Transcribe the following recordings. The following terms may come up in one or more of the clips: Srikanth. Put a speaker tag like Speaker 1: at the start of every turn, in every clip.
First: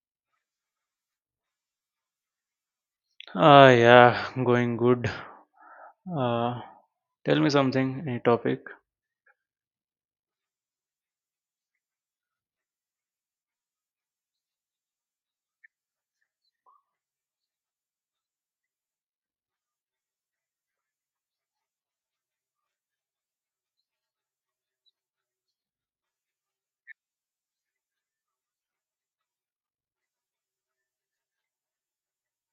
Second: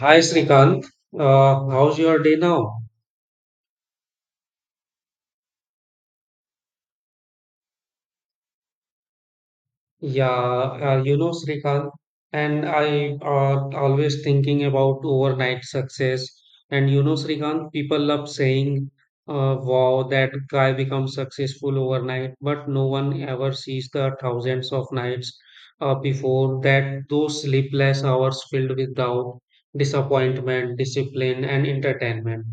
Speaker 1: Hi Srikanth, how's your day now?
Speaker 2: Ah, yeah, going good. Uh, Tell me something, any topic?
Speaker 1: Yeah, you know Srikanth, and I always thinking about overnight success. And you know Srikanth, people love saying, "Wow, that guy becomes successful overnight," but no one ever sees the thousands of nights before that. Those sleepless hours filled with doubt, disappointment, discipline, and entertainment.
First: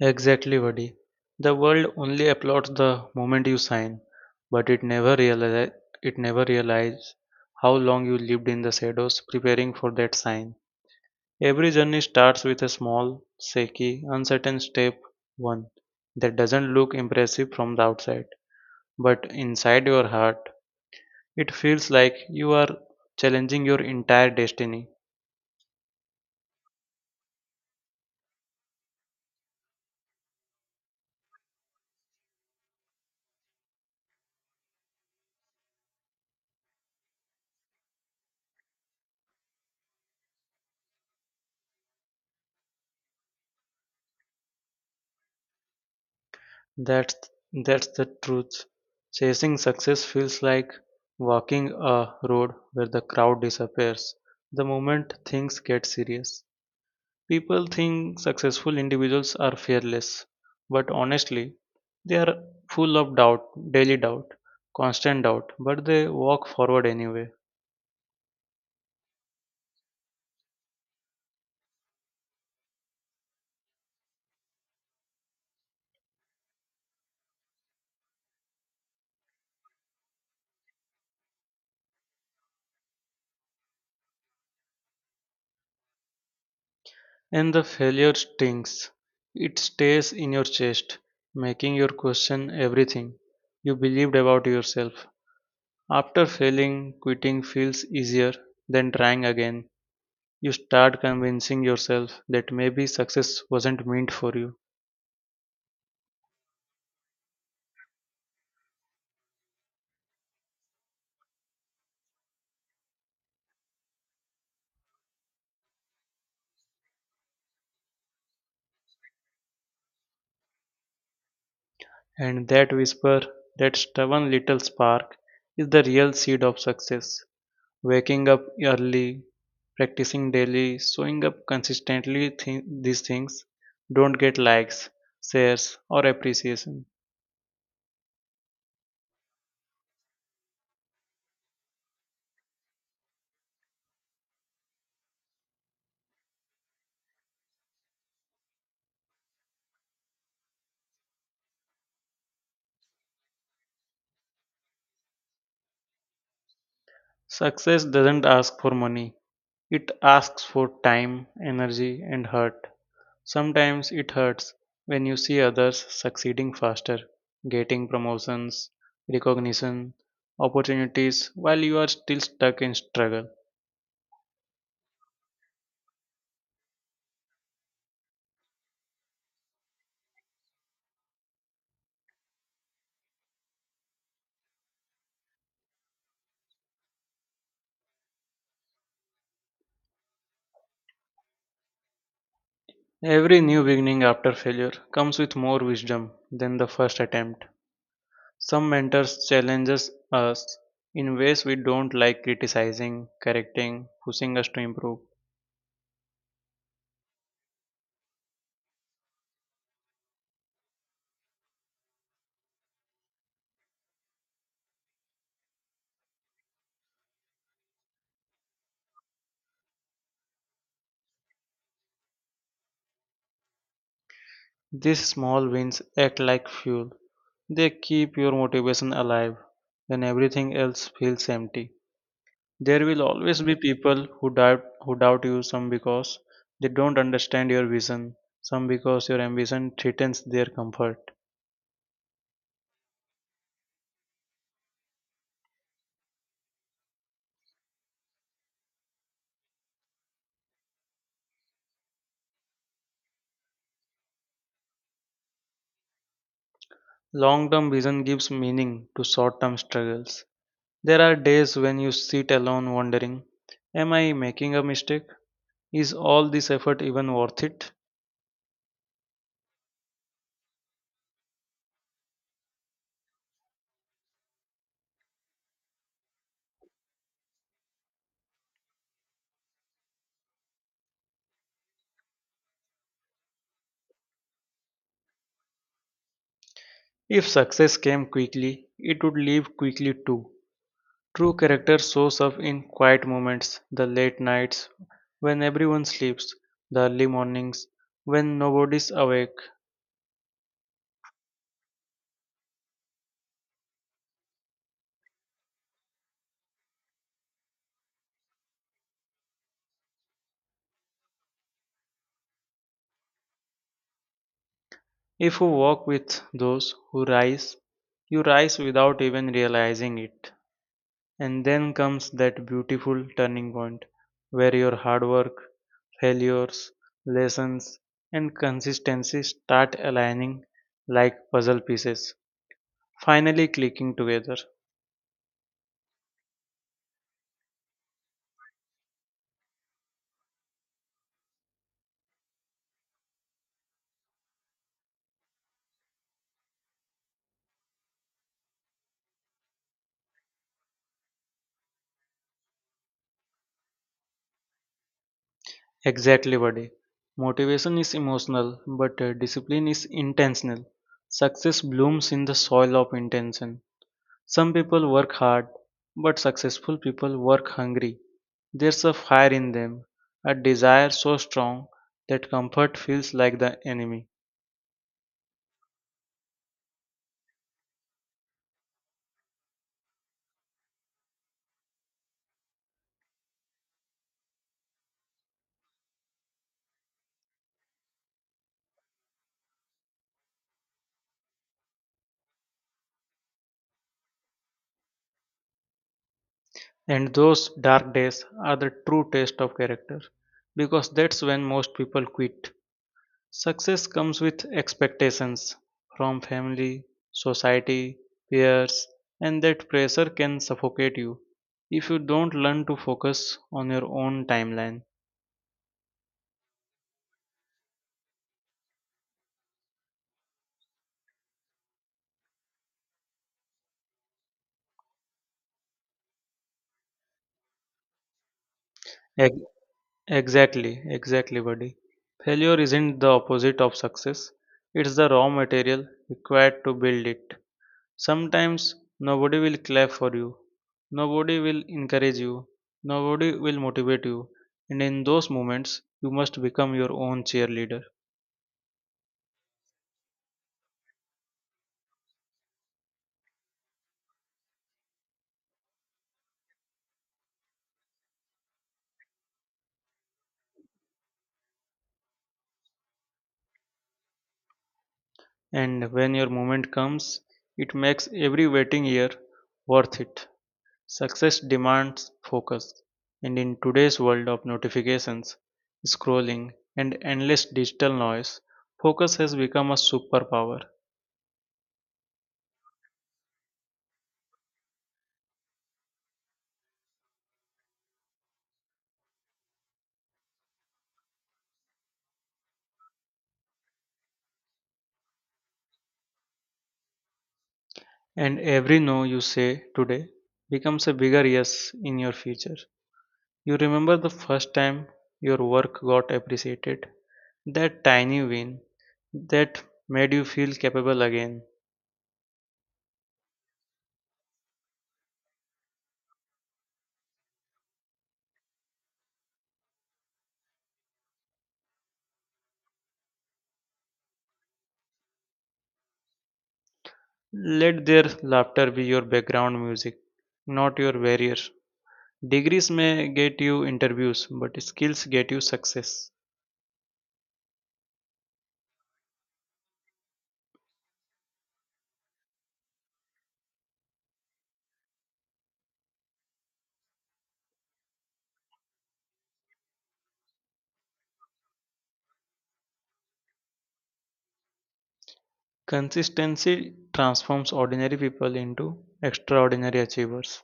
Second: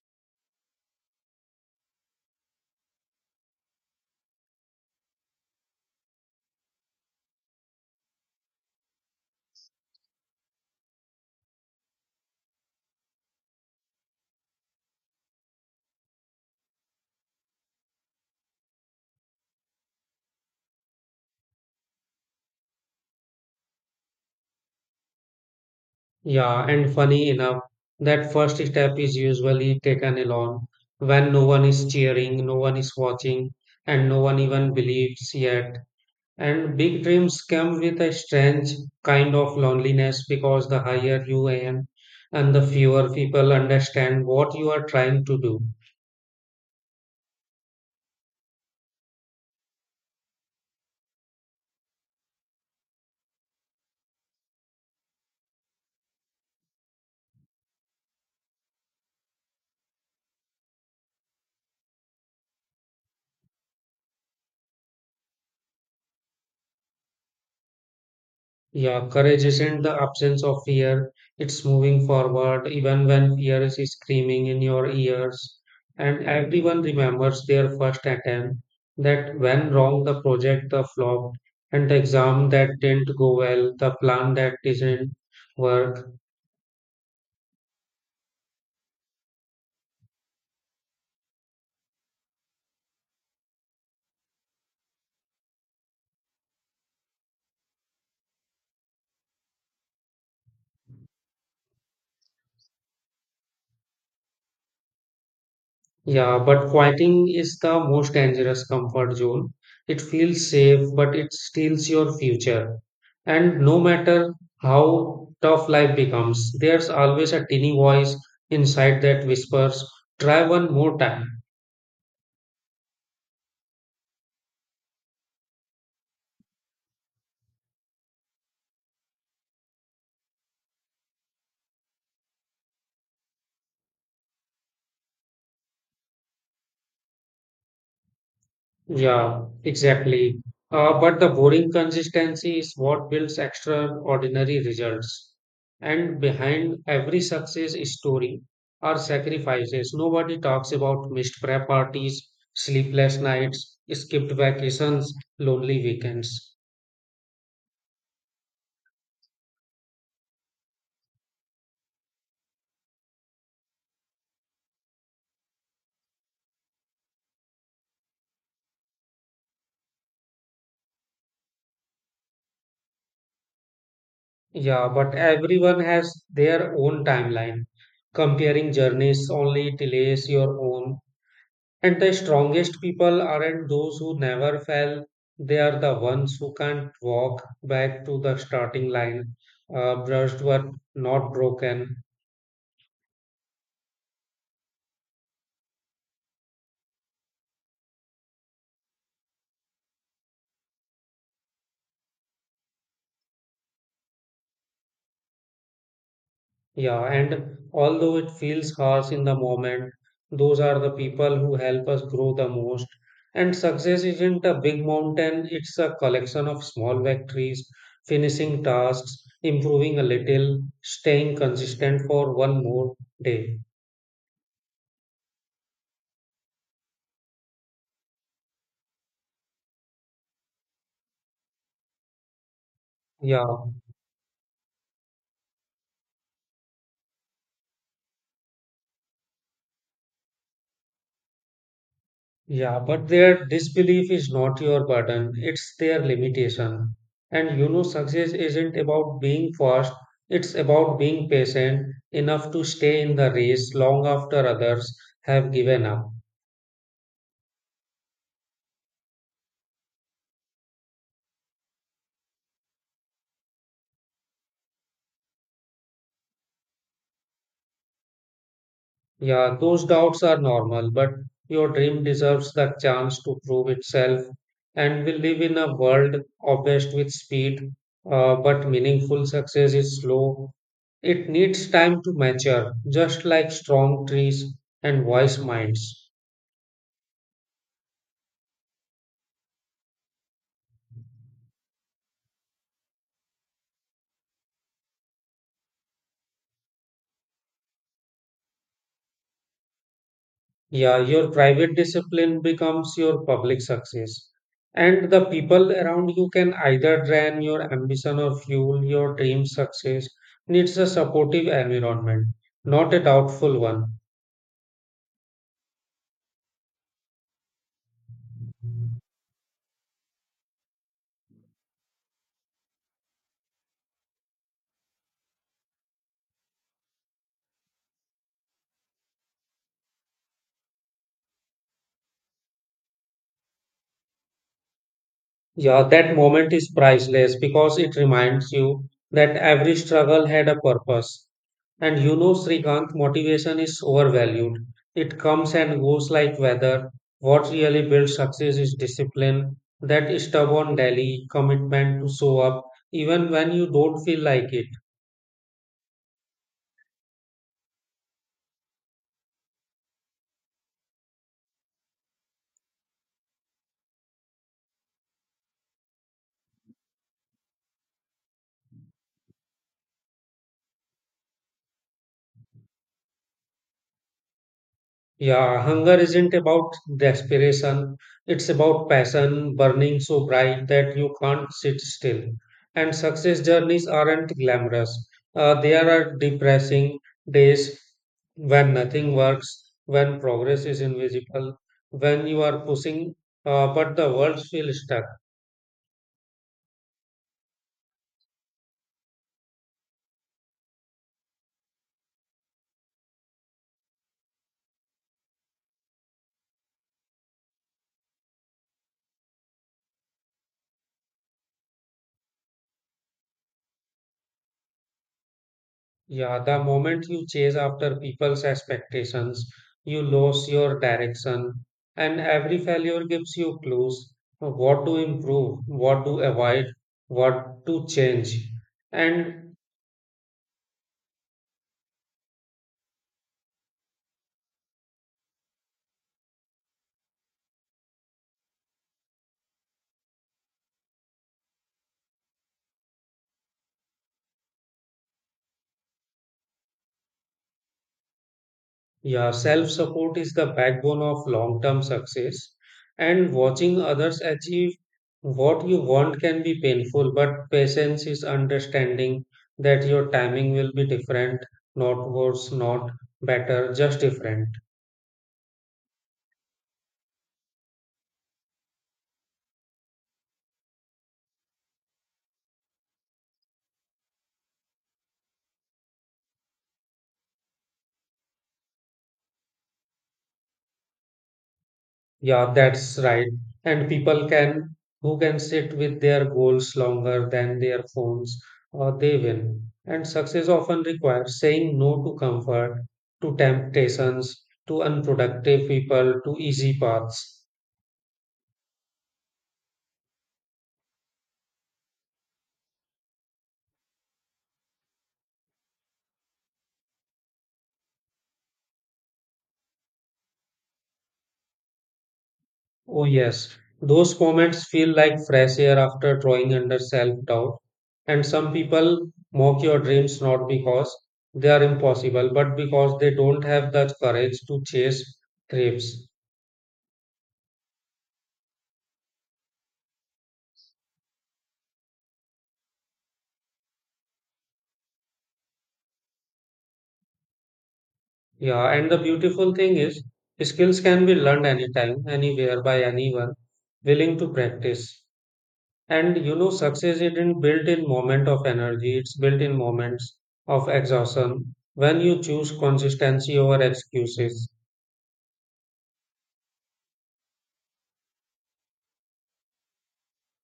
Speaker 2: Exactly, buddy. The world only applauds the moment you sign, but it never realize how long you lived in the shadows preparing for that sign. Every journey starts with a small, shaky, uncertain step one that doesn't look impressive from the outside, but inside your heart, it feels like you are challenging your entire destiny.
Speaker 1: Yeah, and funny enough, that first step is usually taken alone when no one is cheering, no one is watching, and no one even believes yet. And big dreams come with a strange kind of loneliness because the higher you aim and the fewer people understand what you are trying to do.
Speaker 2: That's that's the truth. Chasing success feels like walking a road where the crowd disappears. The moment things get serious, people think successful individuals are fearless, but honestly, they are full of doubt, daily doubt, constant doubt, but they walk forward anyway.
Speaker 1: Yeah, courage isn't the absence of fear, it's moving forward even when fear is screaming in your ears. And everyone remembers their first attempt that when wrong, the project that flopped, and the exam that didn't go well, the plan that didn't work.
Speaker 2: And the failure stings. It stays in your chest, making you question everything you believed about yourself. After failing, quitting feels easier than trying again. You start convincing yourself that maybe success wasn't meant for you.
Speaker 1: Yeah, but quieting is the most dangerous comfort zone. It feels safe, but it steals your future. And no matter how tough life becomes, there's always a tiny voice inside that whispers, try one more time.
Speaker 2: And that whisper, that stubborn little spark, is the real seed of success. Waking up early, practicing daily, showing up consistently, these things don't get likes, shares, or appreciation.
Speaker 1: Yeah, exactly. But the boring consistency is what builds extraordinary results. And behind every success story are sacrifices. Nobody talks about missed prep parties, sleepless nights, skipped vacations, lonely weekends.
Speaker 2: Success doesn't ask for money, it asks for time, energy, and heart. Sometimes it hurts when you see others succeeding faster, getting promotions, recognition, opportunities, while you are still stuck in struggle.
Speaker 1: Yeah, but everyone has their own timeline. Comparing journeys only delays your own. And the strongest people aren't those who never fell, they are the ones who can't walk back to the starting line, brushed but not broken.
Speaker 2: Every new beginning after failure comes with more wisdom than the first attempt. Some mentors challenges us in ways we don't like criticizing, correcting, pushing us to improve.
Speaker 1: Yeah, and although it feels harsh in the moment, those are the people who help us grow the most. And success isn't a big mountain, it's a collection of small victories, finishing tasks, improving a little, staying consistent for one more day.
Speaker 2: These small wins act like fuel. They keep your motivation alive when everything else feels empty. There will always
Speaker 1: Yeah.
Speaker 2: be people who doubt you, some because they don't understand your vision, some because your ambition threatens their comfort.
Speaker 1: Yeah, but their disbelief is not your burden, it's their limitation. And you know, success isn't about being fast; it's about being patient enough to stay in the race long after others have given up.
Speaker 2: Long-term vision gives meaning to short-term struggles. There are days when you sit alone wondering, am I making a mistake? Is all this effort even worth it?
Speaker 1: Yeah, those doubts are normal, but your dream deserves the chance to prove itself. And we live in a world obsessed with speed, but meaningful success is slow. It needs time to mature, just like strong trees and wise minds.
Speaker 2: If success came quickly, it would leave quickly too. True character shows up in quiet moments, the late nights when everyone sleeps, the early mornings when nobody's awake.
Speaker 1: Yeah, your private discipline becomes your public success. And the people around you can either drain your ambition or fuel your dream success. Needs a supportive environment, not a doubtful one.
Speaker 2: If you walk with those who rise, you rise without even realizing it. And then comes that beautiful turning point where your hard work, failures, lessons, and consistency start aligning like puzzle pieces, finally clicking together.
Speaker 1: Yeah, that moment is priceless because it reminds you that every struggle had a purpose. And you know, Srikanth, motivation is overvalued. It comes and goes like weather. What really builds success is discipline, that stubborn daily commitment to show up even when you don't feel like it.
Speaker 2: Exactly, buddy. Motivation is emotional, but discipline is intentional. Success blooms in the soil of intention. Some people work hard, but successful people work hungry. There's a fire in them, a desire so strong that comfort feels like the enemy.
Speaker 1: Yeah, hunger isn't about desperation. It's about passion burning so bright that you can't sit still. And success journeys aren't glamorous. There are depressing days when nothing works, when progress is invisible, when you are pushing, but the world feels stuck.
Speaker 2: And those dark days are the true test of character, because that's when most people quit. Success comes with expectations from family, society, peers, and that pressure can suffocate you if you don't learn to focus on your own timeline.
Speaker 1: Yeah, the moment you chase after people's expectations, you lose your direction, and every failure gives you clues of what to improve, what to avoid, what to change.
Speaker 2: Ex-
Speaker 1: And
Speaker 2: Exactly, exactly, buddy. Failure isn't the opposite of success, it's the raw material required to build it. Sometimes nobody will clap for you, nobody will encourage you, nobody will motivate you, and in those moments, you must become your own cheerleader.
Speaker 1: yeah, self-support is the backbone of long-term success. And watching others achieve what you want can be painful, but patience is understanding that your timing will be different, not worse, not better, just different.
Speaker 2: And when your moment comes, it makes every waiting year worth it. Success demands focus, and in today's world of notifications, scrolling, and endless digital noise, focus has become a superpower.
Speaker 1: Yeah, that's right. And people can who can sit with their goals longer than their phones, or they win. And success often requires saying no to comfort, to temptations, to unproductive people, to easy paths.
Speaker 2: And every no you say today becomes a bigger yes in your future. You remember the first time your work got appreciated, that tiny win that made you feel capable again.
Speaker 1: Oh yes, those moments feel like fresh air after drawing under self-doubt. And some people mock your dreams not because they are impossible, but because they don't have the courage to chase dreams.
Speaker 2: Let their laughter be your background music, not your barrier. Degrees may get you interviews, but skills get you success.
Speaker 1: Yeah, and the beautiful thing is, skills can be learned anytime, anywhere, by anyone willing to practice. And you know, success isn't built in moment of energy, it's built in moments of exhaustion when you choose consistency over excuses.
Speaker 2: Consistency transforms ordinary people into extraordinary achievers.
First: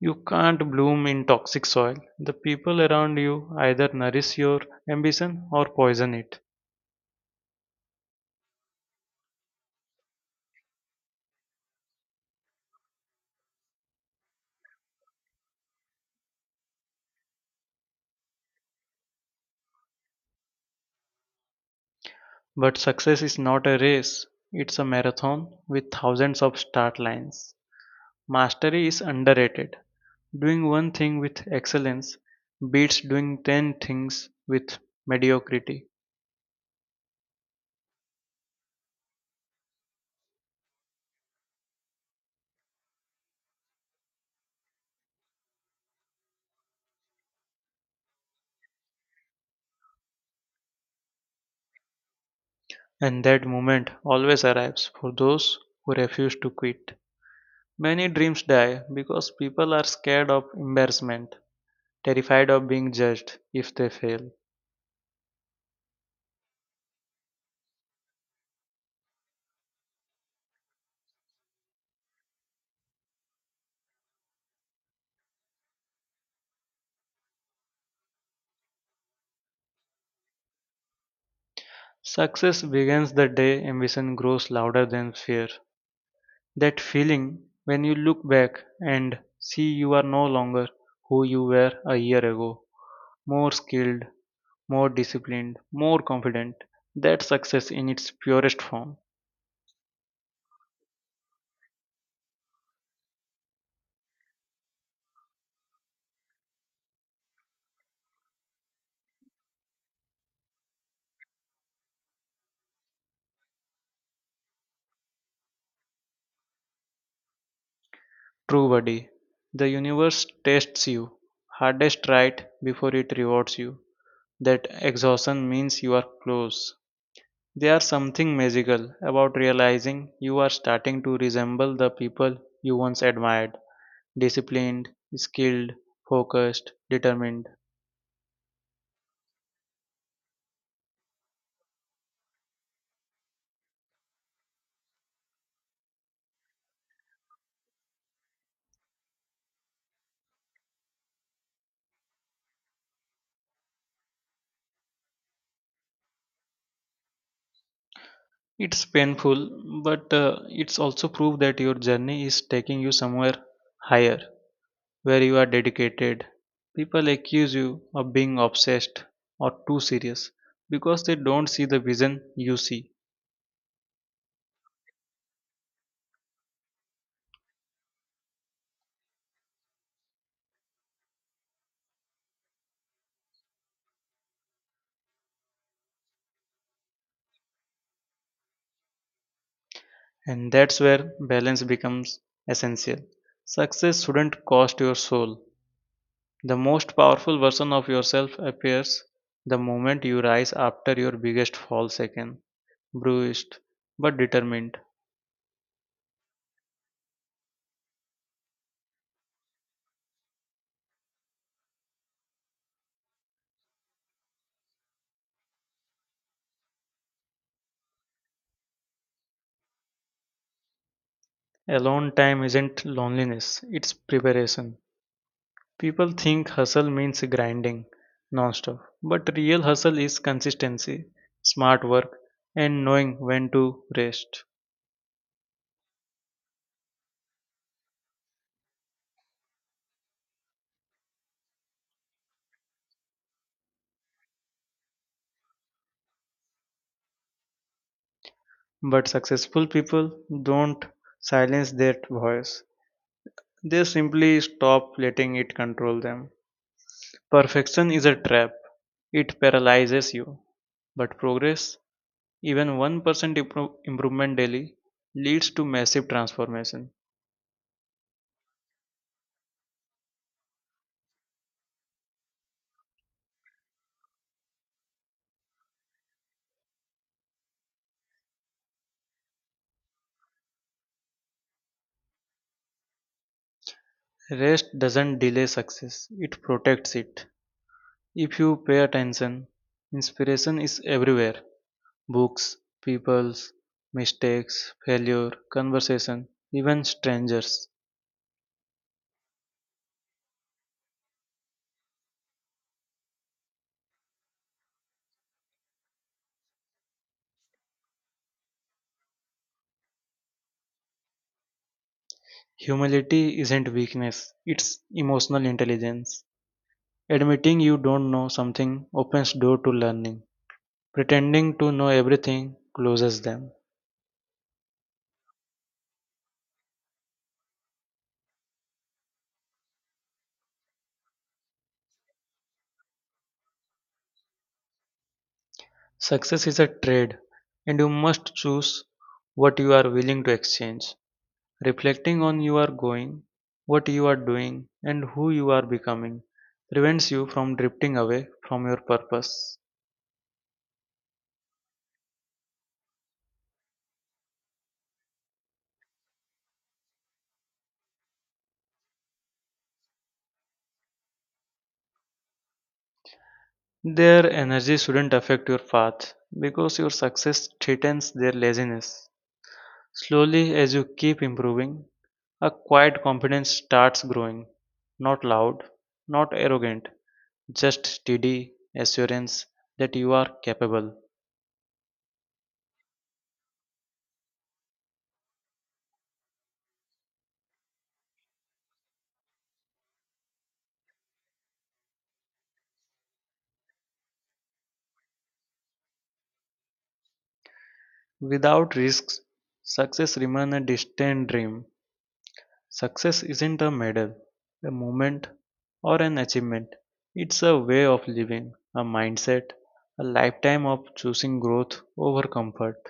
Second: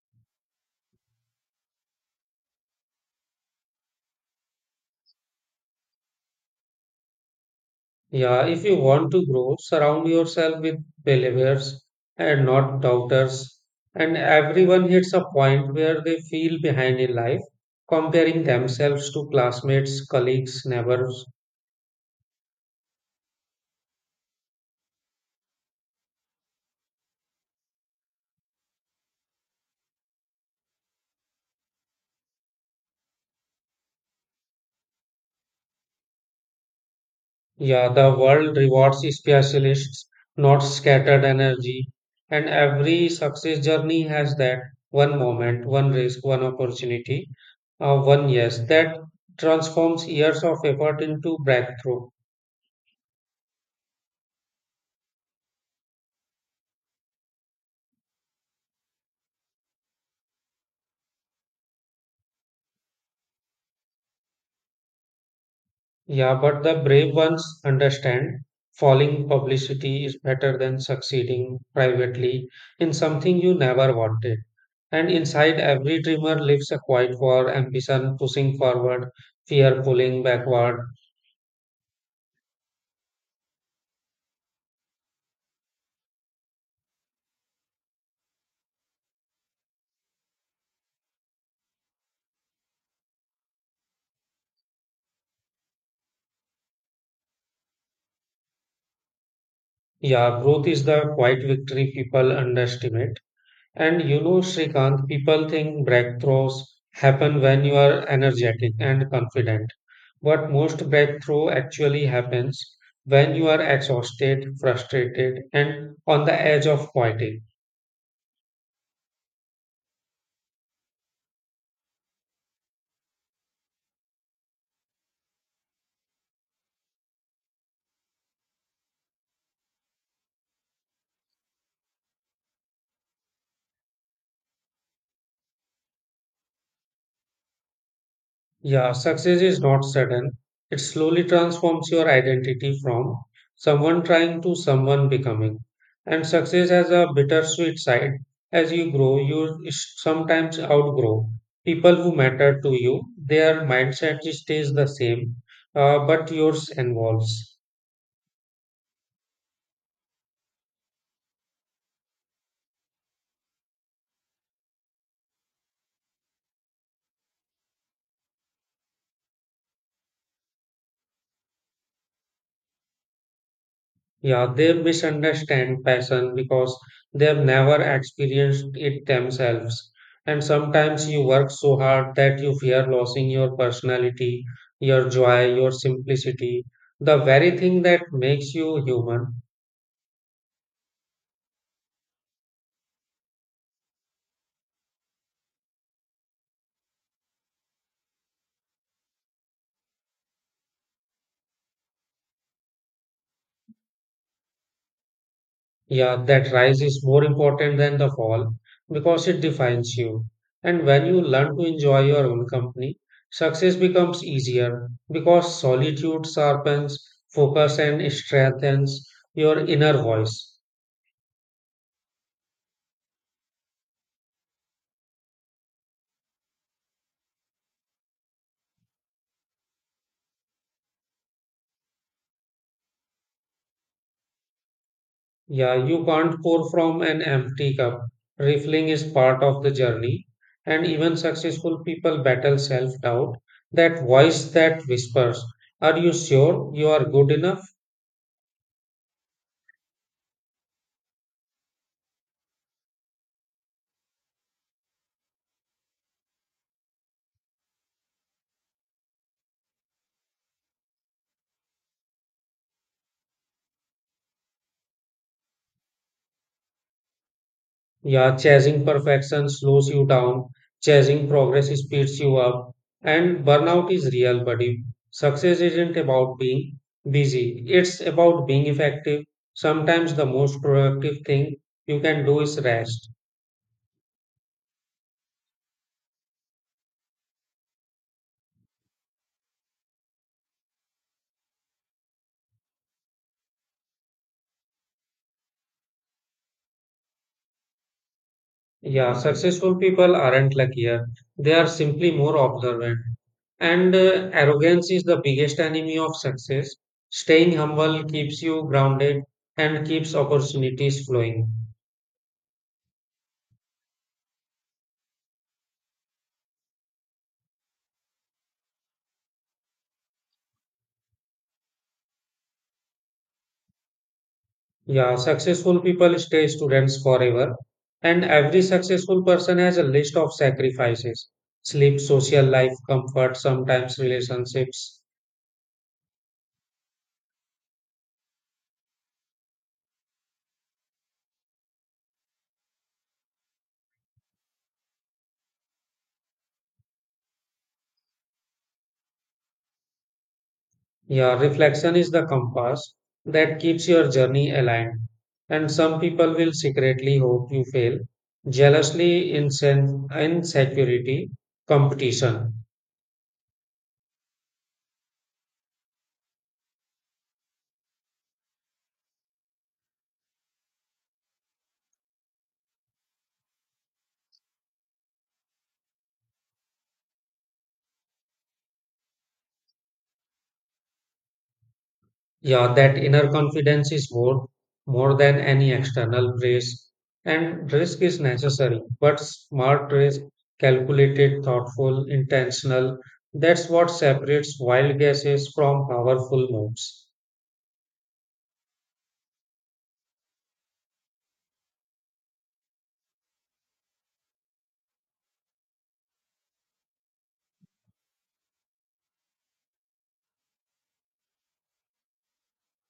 Speaker 2: You can't bloom in toxic soil. The people around you either nourish your ambition or poison it.
Speaker 1: Yeah, if you want to grow, surround yourself with believers and not doubters. And everyone hits a point where they feel behind in life, comparing themselves to classmates, colleagues, neighbors.
Speaker 2: But success is not a race, it's a marathon with thousands of start lines. Mastery is underrated. Doing one thing with excellence beats doing 10 things with mediocrity,
Speaker 1: Yeah, the world rewards specialists, not scattered energy. And every success journey has that one moment, one risk, one opportunity, one yes, that transforms years of effort into breakthrough.
Speaker 2: and that moment always arrives for those who refuse to quit. Many dreams die because people are scared of embarrassment, terrified of being judged if they fail.
Speaker 1: Yeah, but the brave ones understand falling publicity is better than succeeding privately in something you never wanted. And inside every dreamer lives a quiet war, ambition pushing forward, fear pulling backward.
Speaker 2: Success begins the day ambition grows louder than fear. That feeling when you look back and see you are no longer who you were a year ago more skilled, more disciplined, more confident. That's success in its purest form.
Speaker 1: Yeah, growth is the quiet victory people underestimate. And you know, Srikanth, people think breakthroughs happen when you are energetic and confident. But most breakthrough actually happens when you are exhausted, frustrated, and on the edge of quitting.
Speaker 2: True buddy, the universe tests you hardest right before it rewards you. That exhaustion means you are close. There is something magical about realizing you are starting to resemble the people you once admired disciplined, skilled, focused, determined.
Speaker 1: Yeah, success is not sudden. It slowly transforms your identity from someone trying to someone becoming. And success has a bittersweet side. As you grow, you sometimes outgrow people who matter to you. Their mindset stays the same, but yours evolves.
Speaker 2: It's painful, but it's also proof that your journey is taking you somewhere higher, where you are dedicated. People accuse you of being obsessed or too serious because they don't see the vision you see,
Speaker 1: Yeah, they misunderstand passion because they've never experienced it themselves. And sometimes you work so hard that you fear losing your personality, your joy, your simplicity, the very thing that makes you human.
Speaker 2: and that's where balance becomes essential. Success shouldn't cost your soul. The most powerful version of yourself appears the moment you rise after your biggest fall, second, bruised but determined.
Speaker 1: Yeah, that rise is more important than the fall because it defines you. And when you learn to enjoy your own company, success becomes easier because solitude sharpens focus and strengthens your inner voice.
Speaker 2: Alone time isn't loneliness, it's preparation. People think hustle means grinding nonstop, but real hustle is consistency, smart work, and knowing when to rest.
Speaker 1: Yeah, you can't pour from an empty cup. Refilling is part of the journey, and even successful people battle self doubt, that voice that whispers, are you sure you are good enough?
Speaker 2: But successful people don't silence that voice, they simply stop letting it control them. Perfection is a trap, it paralyzes you, but progress, even 1% improvement daily, leads to massive transformation.
Speaker 1: Yeah, chasing perfection slows you down, chasing progress speeds you up, and burnout is real, buddy. Success isn't about being busy, it's about being effective. Sometimes the most productive thing you can do is rest.
Speaker 2: Rest doesn't delay success, it protects it. If you pay attention, inspiration is everywhere books, peoples, mistakes, failure, conversation, even strangers.
Speaker 1: Yeah, successful people aren't luckier, they are simply more observant. And arrogance is the biggest enemy of success. Staying humble keeps you grounded and keeps opportunities flowing.
Speaker 2: Humility isn't weakness, it's emotional intelligence. Admitting you don't know something opens door to learning. Pretending to know everything closes them.
Speaker 1: Yeah, successful people stay students forever, and every successful person has a list of sacrifices sleep, social life, comfort, sometimes relationships.
Speaker 2: Success is a trade, and you must choose what you are willing to exchange. Reflecting on you are going, what you are doing, and who you are becoming prevents you from drifting away from your purpose.
Speaker 1: Yeah, reflection is the compass that keeps your journey aligned. And some people will secretly hope you fail, jealously, insecurity, competition.
Speaker 2: Their energy shouldn't affect your path because your success threatens their laziness. Slowly, as you keep improving, a quiet confidence starts growing, not loud, not arrogant, just steady assurance that you are capable.
Speaker 1: Yeah, that inner confidence is more than any external praise, and risk is necessary, but smart risk, calculated, thoughtful, intentional, that's what separates wild guesses from powerful moves.
Speaker 2: Without risks, success remains a distant dream. Success isn't a medal, a moment, or an achievement. It's a way of living, a mindset, a lifetime of choosing growth over comfort.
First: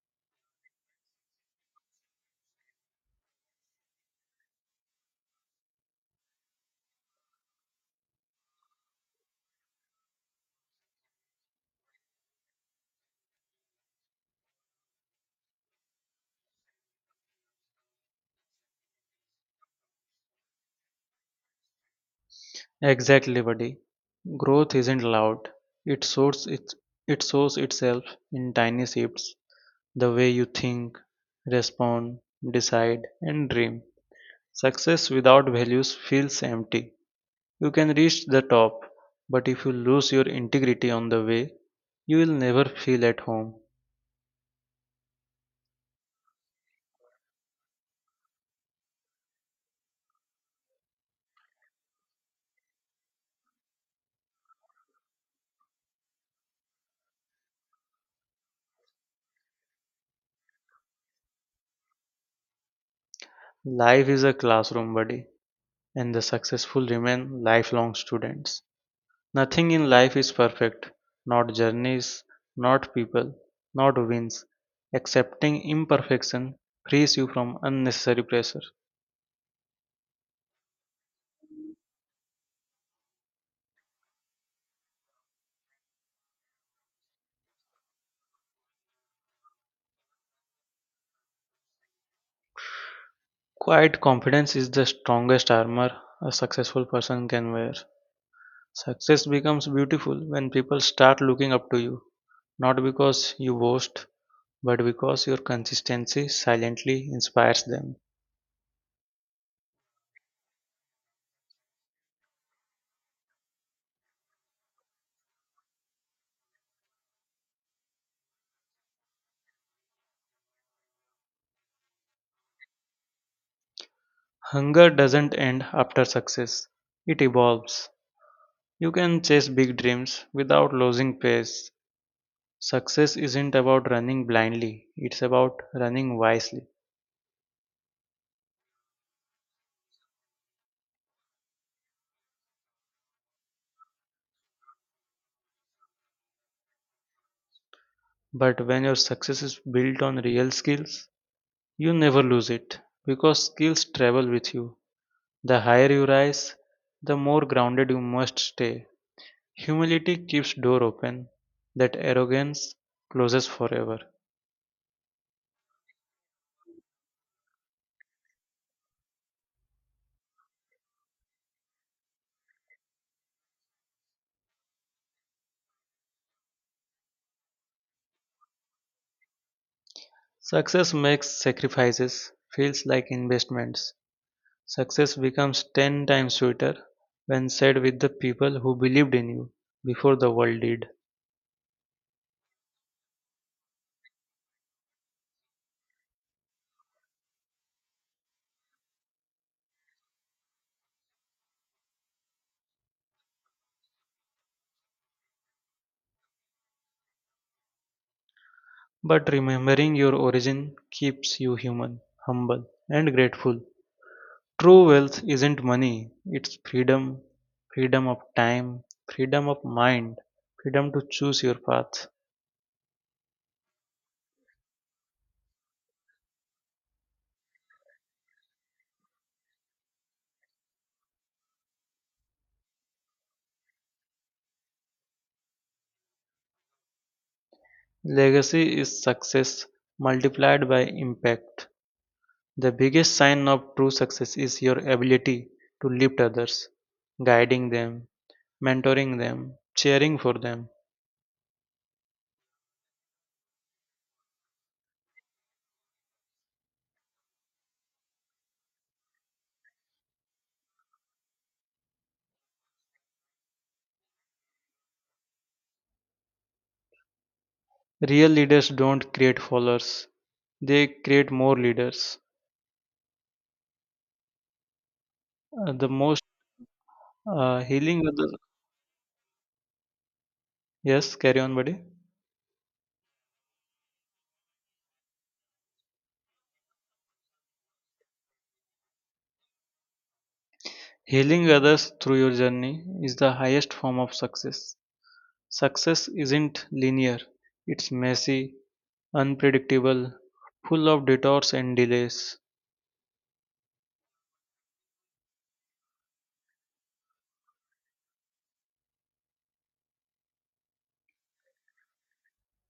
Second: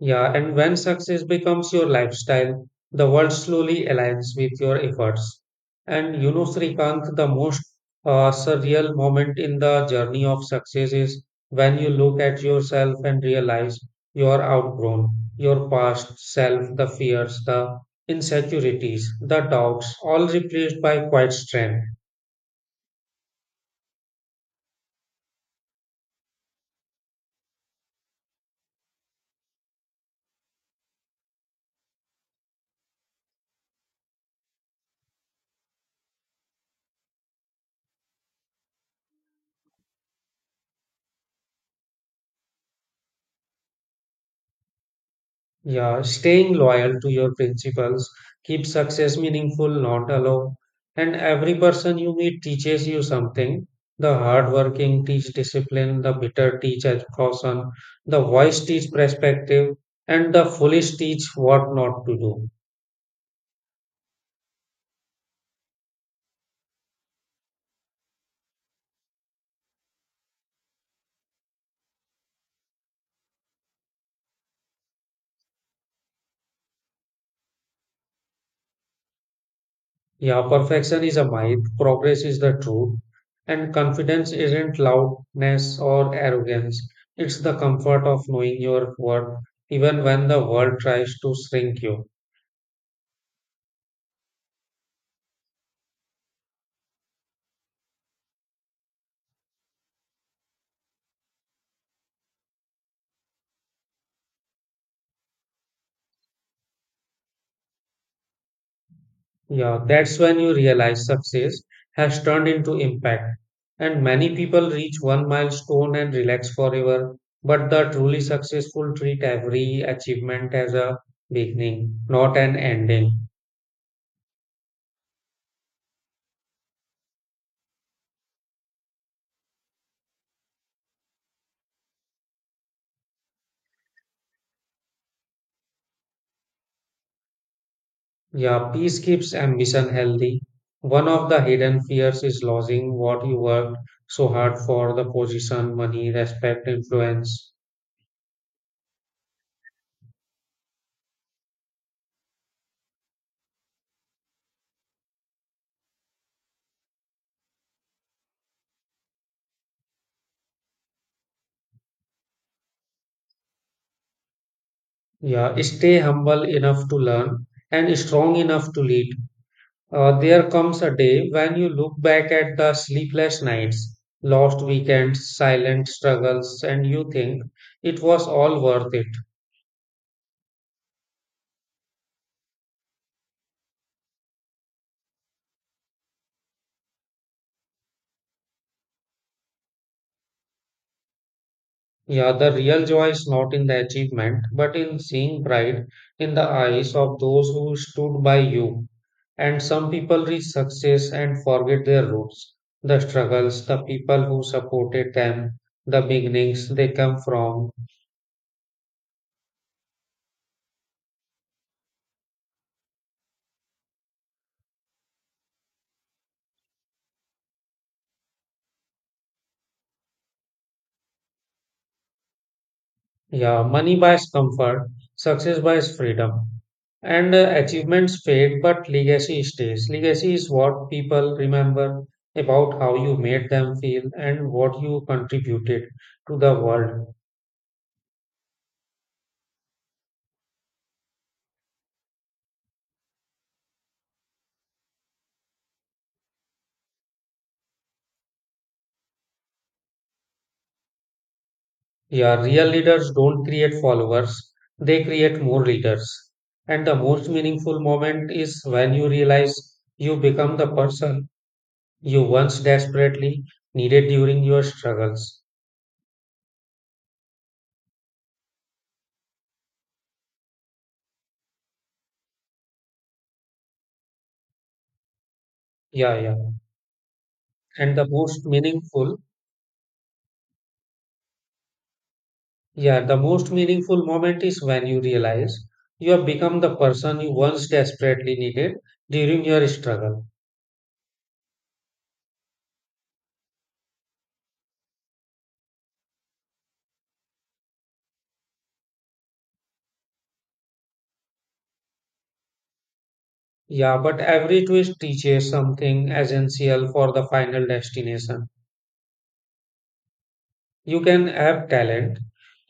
Speaker 1: Yeah, and when success becomes your lifestyle, the world slowly aligns with your efforts. And you know, Srikanth, the most surreal moment in the journey of success is when you look at yourself and realize you are outgrown your past self, the fears, the insecurities, the doubts, all replaced by quiet strength.
Speaker 2: Exactly, buddy. Growth isn't loud. It sorts its it shows itself in tiny shifts, the way you think, respond, decide, and dream. Success without values feels empty. You can reach the top, but if you lose your integrity on the way, you will never feel at home.
Speaker 1: Yeah, staying loyal to your principles keeps success meaningful, not alone. And every person you meet teaches you something. The hardworking teach discipline, the bitter teach caution, the wise teach perspective, and the foolish teach what not to do.
Speaker 2: Life is a classroom, buddy, and the successful remain lifelong students. Nothing in life is perfect, not journeys, not people, not wins. Accepting imperfection frees you from unnecessary pressure.
Speaker 1: Yeah, perfection is a myth, progress is the truth, and confidence isn't loudness or arrogance. It's the comfort of knowing your worth, even when the world tries to shrink you.
Speaker 2: Quiet confidence is the strongest armor a successful person can wear. Success becomes beautiful when people start looking up to you, not because you boast, but because your consistency silently inspires them.
Speaker 1: Yeah, that's when you realize success has turned into impact. And many people reach one milestone and relax forever, but the truly successful treat every achievement as a beginning, not an ending.
Speaker 2: Hunger doesn't end after success, it evolves. You can chase big dreams without losing pace. Success isn't about running blindly, it's about running wisely.
Speaker 1: Yeah, peace keeps ambition healthy. One of the hidden fears is losing what you worked so hard for the position, money, respect, influence.
Speaker 2: But when your success is built on real skills, you never lose it because skills travel with you. The higher you rise, the more grounded you must stay. Humility keeps door open that arrogance closes forever.
Speaker 1: Yeah, stay humble enough to learn and strong enough to lead. There comes a day when you look back at the sleepless nights, lost weekends, silent struggles, and you think it was all worth it.
Speaker 2: Success makes sacrifices feels like investments. Success becomes 10 times sweeter when said with the people who believed in you before the world did.
Speaker 1: Yeah, the real joy is not in the achievement, but in seeing pride in the eyes of those who stood by you. And some people reach success and forget their roots, the struggles, the people who supported them, the beginnings they come from.
Speaker 2: But remembering your origin keeps you human, humble, and grateful. True wealth isn't money, it's freedom, freedom of time, freedom of mind, freedom to choose your path.
Speaker 1: Yeah, money buys comfort, success buys freedom, and achievements fade, but legacy stays. Legacy is what people remember about how you made them feel and what you contributed to the world.
Speaker 2: Legacy is success multiplied by impact. The biggest sign of true success is your ability to lift others, guiding them, mentoring them, cheering for them.
Speaker 1: Yeah, real leaders don't create followers, they create more leaders. And the most meaningful moment is when you realize you become the person you once desperately needed during your struggles.
Speaker 2: Real leaders don't create followers, they create more leaders. The
Speaker 1: Yeah,
Speaker 2: most
Speaker 1: yeah. And the
Speaker 2: Healing others,
Speaker 1: most meaningful.
Speaker 2: yes, carry on, buddy.
Speaker 1: Yeah, the most meaningful moment is when you realize you have become the person you once desperately needed during your struggle.
Speaker 2: Healing others through your journey is the highest form of success. Success isn't linear, it's messy, unpredictable, full of detours and delays.
Speaker 1: Yeah, but every twist teaches something essential for the final destination. You can have talent,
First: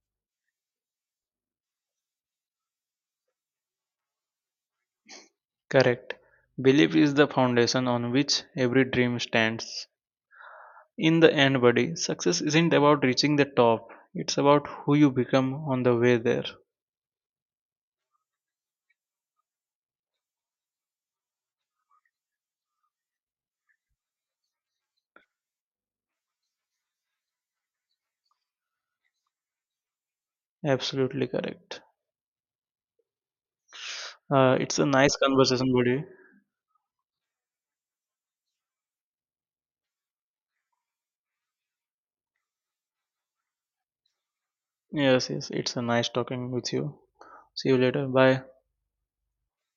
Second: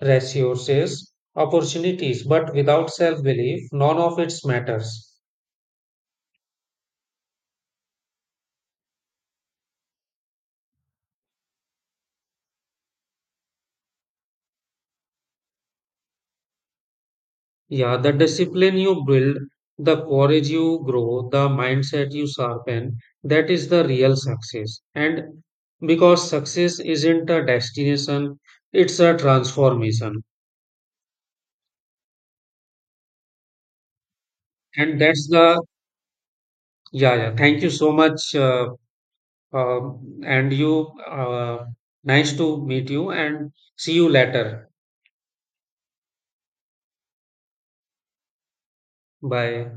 Speaker 1: resources, opportunities, but without self belief, none of it matters.
Speaker 2: Correct. Belief is the foundation on which every dream stands. In the end, buddy, success isn't about reaching the top. It's about who you become on the way there.
Speaker 1: Yeah, the discipline you build, the courage you grow, the mindset you sharpen, that is the real success. And because success isn't a destination, it's a transformation.
Speaker 2: Absolutely correct. It's a
Speaker 1: And
Speaker 2: nice
Speaker 1: that's the,
Speaker 2: conversation, buddy.
Speaker 1: yeah, yeah. Thank you so much. Uh, and you, nice to meet you and see you later.
Speaker 2: Yes, yes, it's a nice talking with you. See you later. Bye.
Speaker 1: Bye.